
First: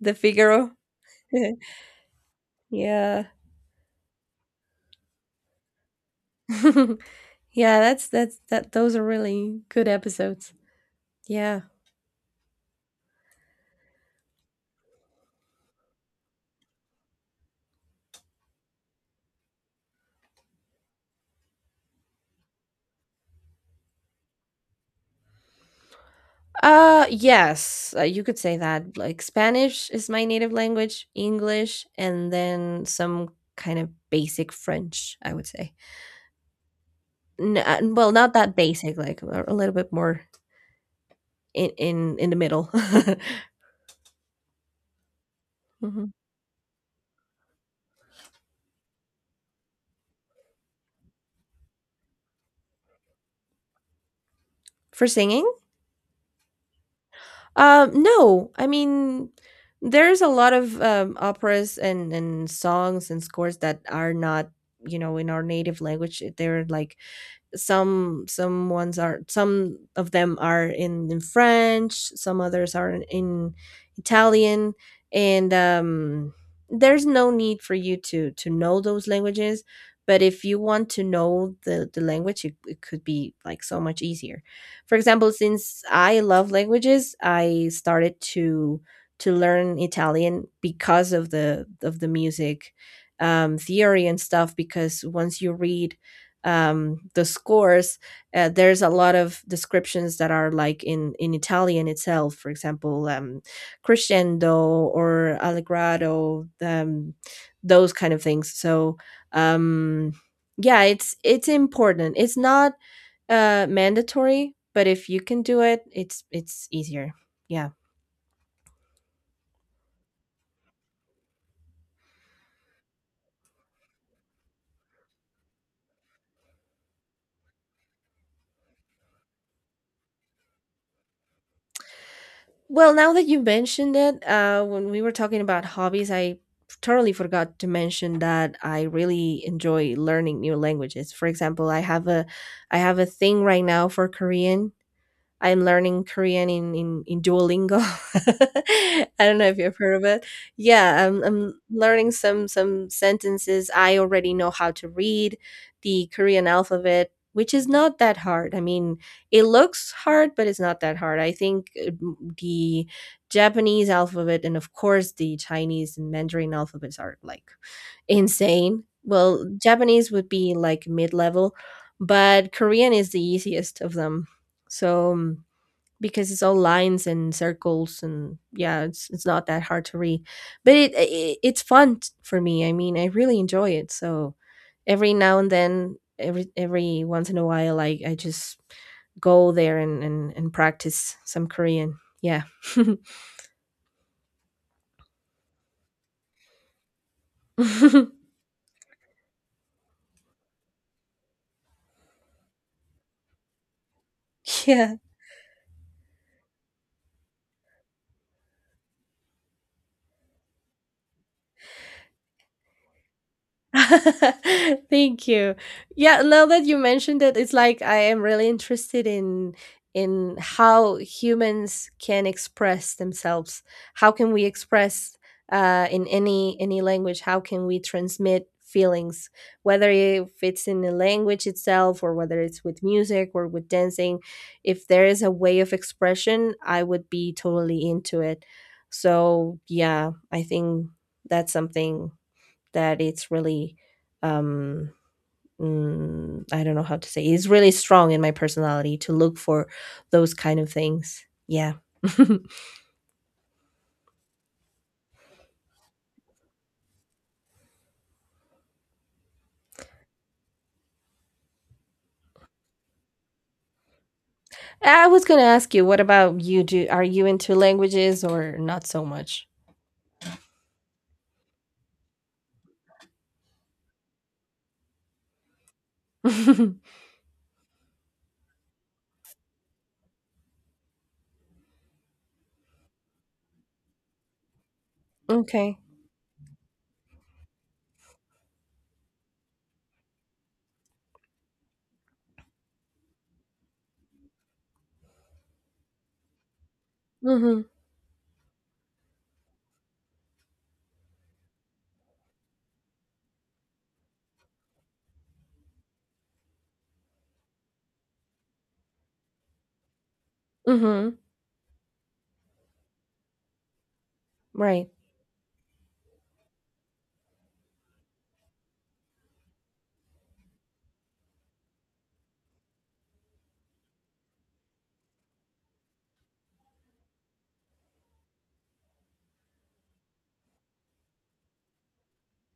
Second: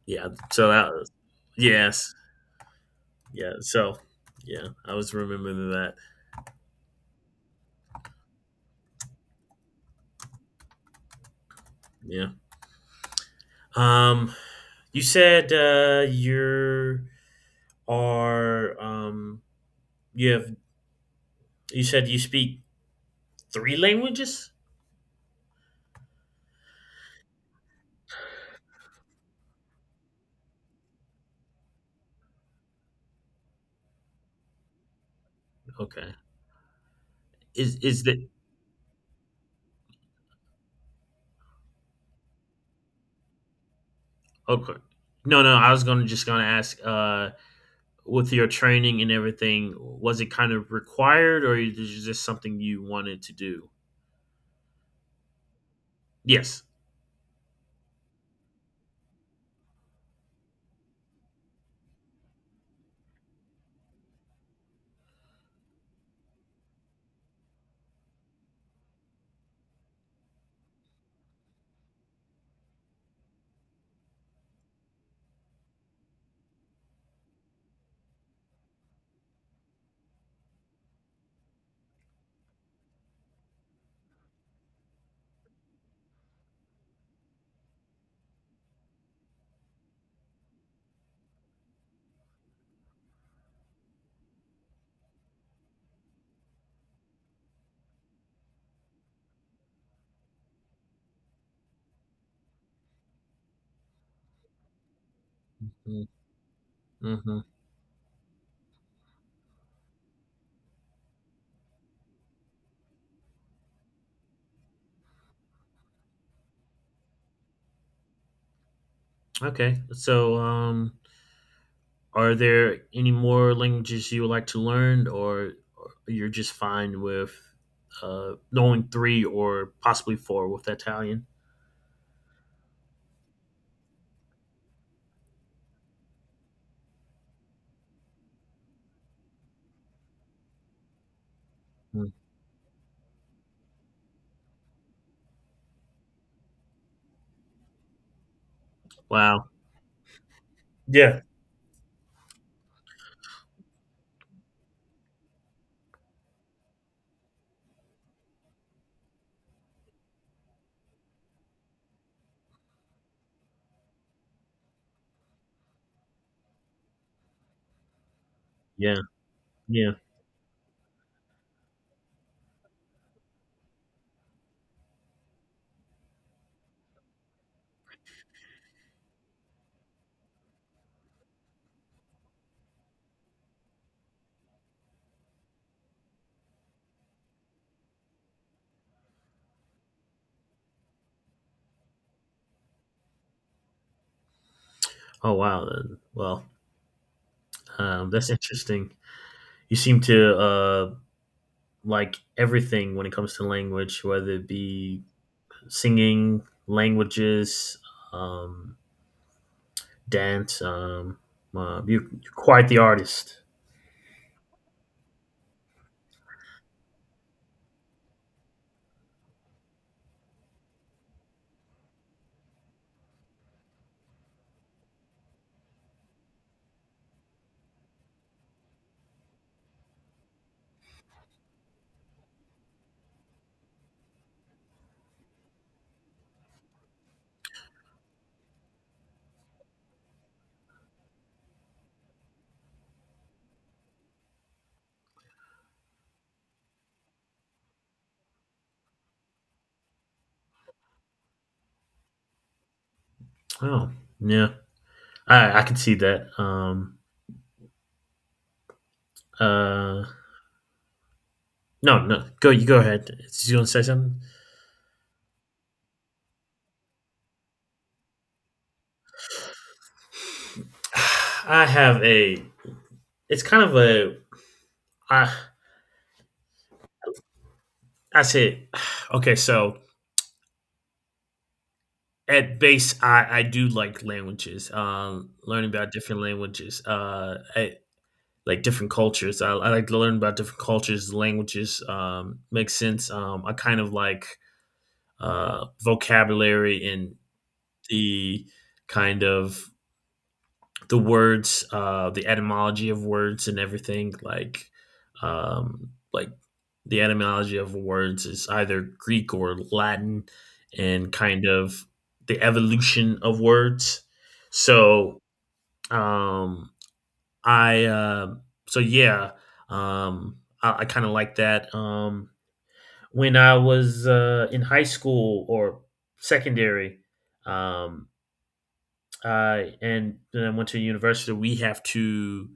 Speaker 2: the
Speaker 1: Yeah, so
Speaker 2: Figaro.
Speaker 1: that was yes,
Speaker 2: yeah.
Speaker 1: yeah. So yeah, I was remembering that.
Speaker 2: Yeah, that's that those are really good episodes. Yeah.
Speaker 1: Yeah. Um, you said uh you are um you have you said you speak three languages.
Speaker 2: Yes, you could say that. Like, Spanish is my native language, English, and then some kind of basic French, I would say.
Speaker 1: Okay. Is
Speaker 2: Well,
Speaker 1: that
Speaker 2: not that basic, like a little bit more in the middle.
Speaker 1: okay? No, no. I was gonna
Speaker 2: hmm
Speaker 1: just gonna ask. With your training and everything, was it kind of required or is it just something you wanted to do?
Speaker 2: For singing?
Speaker 1: Yes.
Speaker 2: No, I mean, there's a lot of operas and songs and scores that are not, you know, in our native language. They're like some of them are in French, some others are in Italian, and there's no need for you to know those languages. But if you want to know the language, it could be like so much easier. For example, since I love languages, I started to learn Italian because of the music theory and stuff. Because once you read the scores, there's a lot of descriptions that are like in Italian itself. For example, crescendo or allegro,
Speaker 1: Mm-hmm.
Speaker 2: those kind of things. So um, yeah, it's important. It's not mandatory, but if you can do it, it's easier. Yeah.
Speaker 1: Okay. So, are there any more languages you would like to learn, or you're just fine with knowing three or possibly four with Italian?
Speaker 2: Well, now that you mentioned it, when we were talking about hobbies, I totally forgot to mention that I really enjoy learning new languages. For example,
Speaker 1: Mm.
Speaker 2: I have a thing right now for Korean. I'm learning Korean in Duolingo. I don't know
Speaker 1: Wow.
Speaker 2: if you've heard of it. Yeah,
Speaker 1: Yeah.
Speaker 2: I'm learning some sentences. I already know how to read the Korean alphabet, which is not that hard. I mean, it looks hard, but it's not that hard. I think the Japanese alphabet and of course the Chinese and Mandarin alphabets are like insane.
Speaker 1: Yeah.
Speaker 2: Well,
Speaker 1: Yeah.
Speaker 2: Japanese would be like mid-level, but Korean is the easiest of them. So because it's all lines and circles, and yeah, it's not that hard to read but it it's fun for me. I mean, I really enjoy it. So every now and then, every once in a while, I just go there and and practice some Korean. Yeah.
Speaker 1: Oh, wow. Well, that's interesting. You seem to like everything when it comes to language, whether it
Speaker 2: yeah.
Speaker 1: be singing, languages, um, dance. You're quite the artist.
Speaker 2: Thank you. Yeah, now that you mentioned it, it's like I am really interested in how humans can express themselves. How can we express in any language? How can we transmit feelings, whether if it's in the language itself or whether it's with music or with dancing? If there is a way of expression, I would be totally into it. So yeah, I think that's something that it's really um I don't know how to say. It's really strong in my personality to look for those kind of things. Yeah.
Speaker 1: Oh, yeah. I can see that. Uh, no, no. Go You go ahead. You gonna say something?
Speaker 2: I was going to ask you, what about you, do are you into languages or not so much?
Speaker 1: I have a. It's kind of a. I I say. Okay, so at base, I do like languages, learning
Speaker 2: okay.
Speaker 1: about different languages, like different cultures. I like to learn about different cultures, languages. Makes sense. I kind of like vocabulary and
Speaker 2: Mhm.
Speaker 1: the kind of the words, the etymology of words and everything. Like the etymology of words is either Greek or Latin, and
Speaker 2: Mhm.
Speaker 1: kind of the evolution of words.
Speaker 2: Right.
Speaker 1: So, um, I, uh, so yeah, I kind of like that. When I was in high school or secondary, um, I and then I went to university, we have to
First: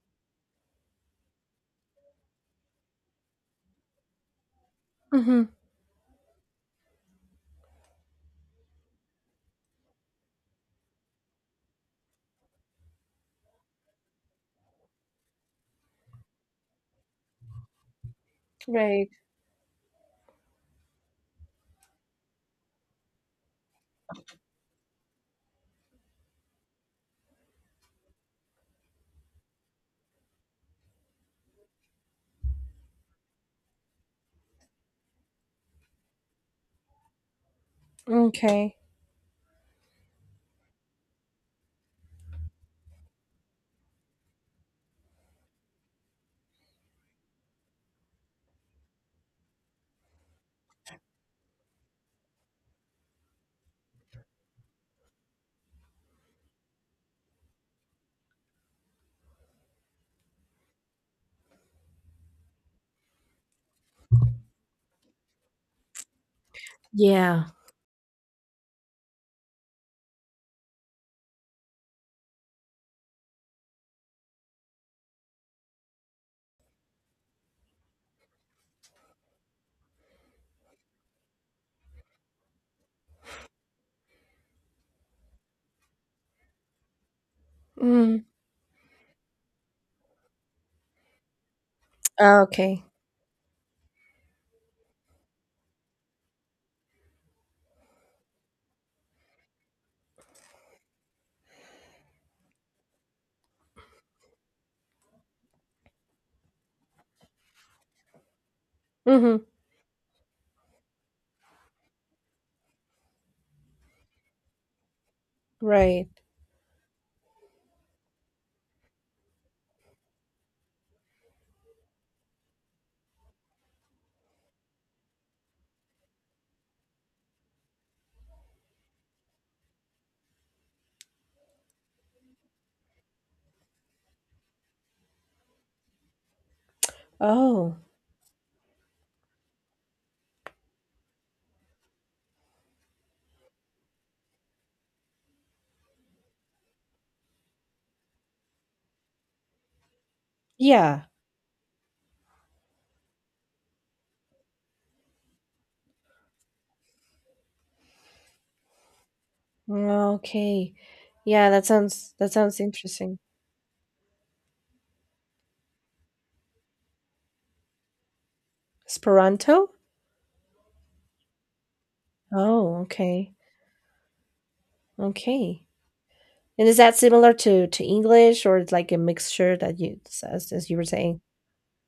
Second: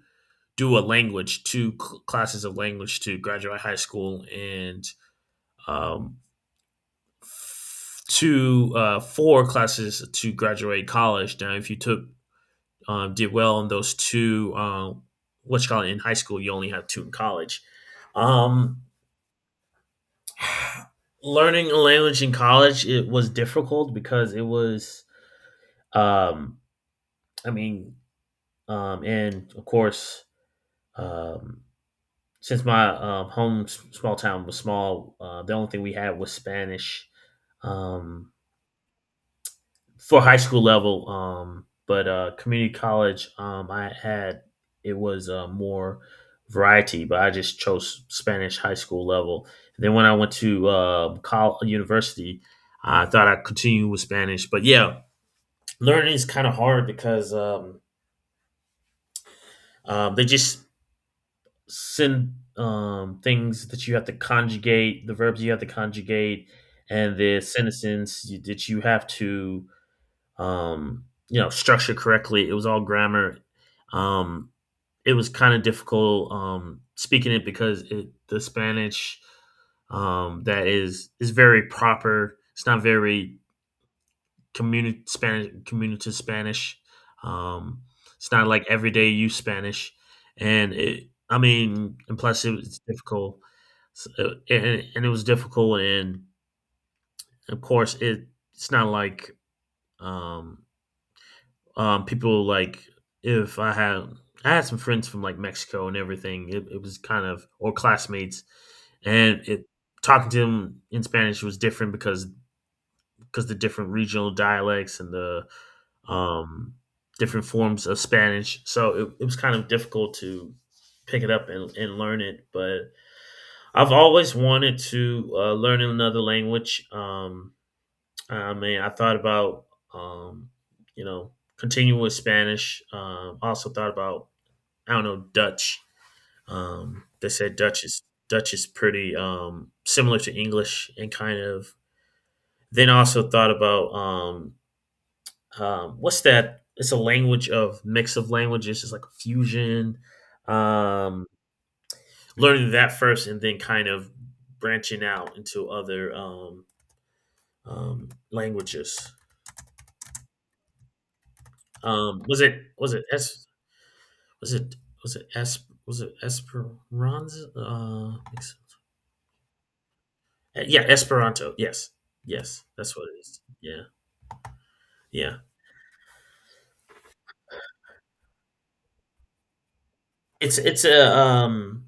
Speaker 1: do a language, two classes of language to graduate high school, and
Speaker 2: Mhm.
Speaker 1: um, four classes to graduate college. Now, if you took did well in those two, what you call it in high school, you only have two in college. Um,
Speaker 2: Right.
Speaker 1: Learning a language in college it was difficult because it was, um, I mean, and of course. Um, since my small town was small, the only thing we had was Spanish um,
Speaker 2: Okay.
Speaker 1: for high school level. But community college, I had it was more variety, but I just chose Spanish high school level. Then when I went to college, university, I thought I'd continue with Spanish. But yeah, learning is kind of hard because they just syn things that you have to conjugate, the verbs you have to conjugate, and the
Speaker 2: Yeah.
Speaker 1: sentences that you have to, um, structure correctly. It was all grammar. Um, it was kind of difficult speaking it because the Spanish that is very proper. It's not very community Spanish. Um,
Speaker 2: Mm.
Speaker 1: it's not like everyday use Spanish, and I mean, and
Speaker 2: Ah,
Speaker 1: plus it was
Speaker 2: okay.
Speaker 1: difficult. So, and it was difficult, and of course it's not like um, people like if I had I had some friends from like Mexico and everything, it was kind of or classmates, and
Speaker 2: Mhm.
Speaker 1: it talking to them in Spanish was different because the different regional dialects and the
Speaker 2: Right.
Speaker 1: um, different forms of Spanish. So it was kind of difficult to pick it up and learn it. But I've always wanted to learn another language. I mean, I thought about, um, you know, continuing with Spanish. Also thought about, I don't know, Dutch. They said
Speaker 2: Oh.
Speaker 1: Dutch is pretty similar to English and kind of. Then also thought about what's that? It's a language of mix of languages. It's like a fusion.
Speaker 2: Yeah.
Speaker 1: Um, Learning that first, and then kind of branching out into other languages.
Speaker 2: Okay. Yeah,
Speaker 1: Um,
Speaker 2: that
Speaker 1: was it
Speaker 2: sounds
Speaker 1: was it
Speaker 2: interesting.
Speaker 1: es, was it was it es, was it Esperanza?
Speaker 2: Esperanto?
Speaker 1: Yeah, Esperanto. Yes, yes,
Speaker 2: Oh,
Speaker 1: that's what it
Speaker 2: okay.
Speaker 1: is. Yeah, yeah.
Speaker 2: Okay. And is that similar to English, or it's like a mixture that you, as,
Speaker 1: It's
Speaker 2: as you were
Speaker 1: it's a
Speaker 2: saying?
Speaker 1: um,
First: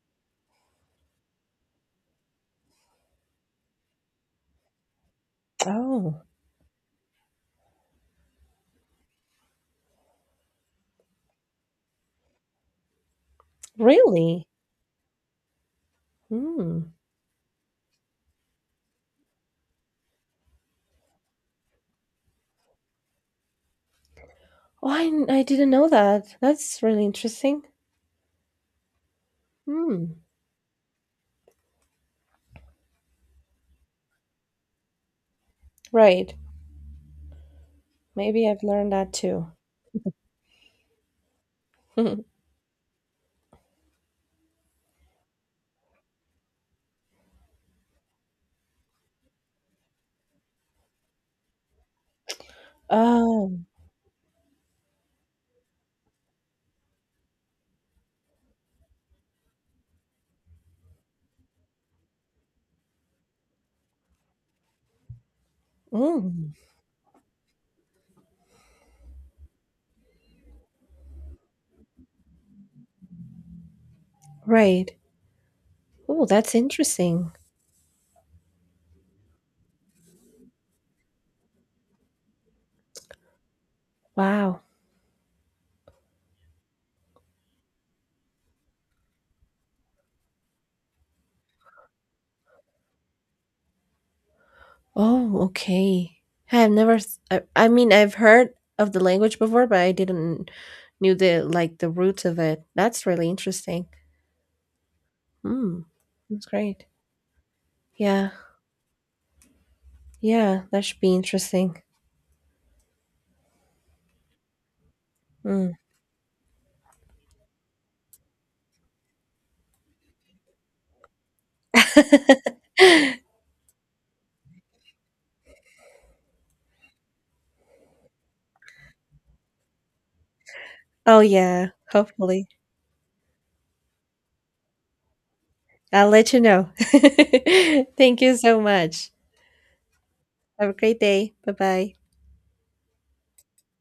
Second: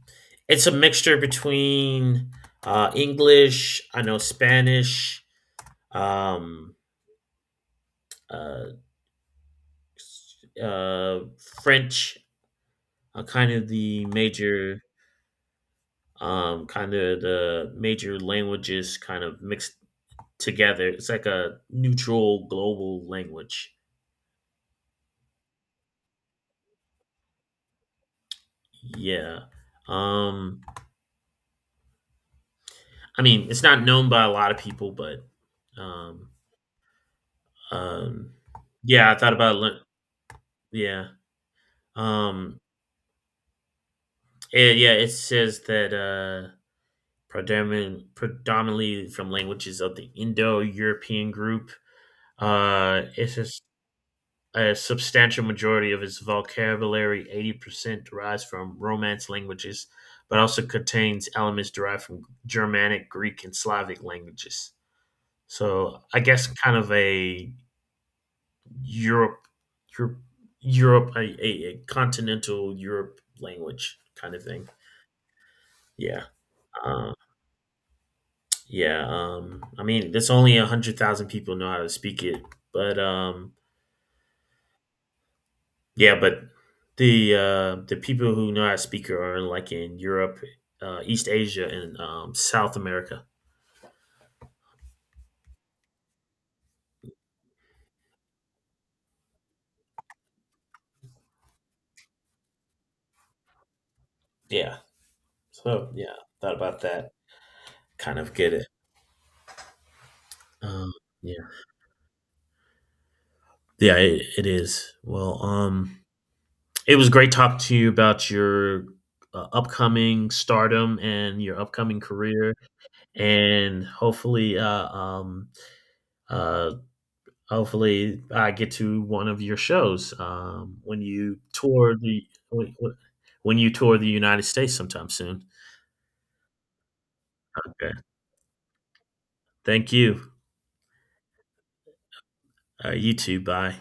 Speaker 1: it's a mixture between English. I know Spanish
Speaker 2: Oh,
Speaker 1: um, uh, uh, French are
Speaker 2: really? Hmm.
Speaker 1: kind of the major languages kind of mixed together. It's like a neutral global language.
Speaker 2: Oh, I didn't know that. That's really interesting.
Speaker 1: Yeah.
Speaker 2: Hmm.
Speaker 1: Um, I mean, it's not known by a lot of people, but um,
Speaker 2: Right.
Speaker 1: um,
Speaker 2: Maybe I've learned
Speaker 1: yeah,
Speaker 2: that
Speaker 1: I thought
Speaker 2: too.
Speaker 1: about yeah. Um, yeah, it says that. Predominantly from languages of the Indo-European group. Uh, it's a,
Speaker 2: oh,
Speaker 1: s- a substantial majority of its vocabulary, 80% derives from Romance languages, but also contains elements derived from Germanic, Greek, and Slavic languages. So I guess
Speaker 2: mm,
Speaker 1: kind of a Europe, Europe, a continental Europe language kind of thing.
Speaker 2: right.
Speaker 1: Yeah.
Speaker 2: Oh, that's
Speaker 1: Um,
Speaker 2: interesting.
Speaker 1: Yeah, I mean, there's only 100,000 people know how to speak it, but
Speaker 2: Wow.
Speaker 1: yeah, but the people who know how to speak it are like in Europe, East Asia, and South America.
Speaker 2: Oh, okay. I have never. I mean, I've heard of the language before, but I didn't knew the like the roots of it. That's really interesting.
Speaker 1: Yeah,
Speaker 2: Hmm.
Speaker 1: so yeah,
Speaker 2: That's
Speaker 1: thought about
Speaker 2: great.
Speaker 1: that. Kind
Speaker 2: Yeah.
Speaker 1: of get it.
Speaker 2: Yeah. That
Speaker 1: Um,
Speaker 2: should be
Speaker 1: yeah,
Speaker 2: interesting.
Speaker 1: yeah, it is. Well,
Speaker 2: Mm.
Speaker 1: it was great talking to you about your upcoming stardom and your upcoming career, and uh hopefully, I get to one of your shows when
Speaker 2: oh
Speaker 1: you
Speaker 2: yeah.
Speaker 1: tour the
Speaker 2: Hopefully,
Speaker 1: when when you tour the United States sometime soon.
Speaker 2: I'll let you know.
Speaker 1: Okay,
Speaker 2: Thank you so much.
Speaker 1: thank you.
Speaker 2: Have a great day. Bye bye.
Speaker 1: You too. Bye.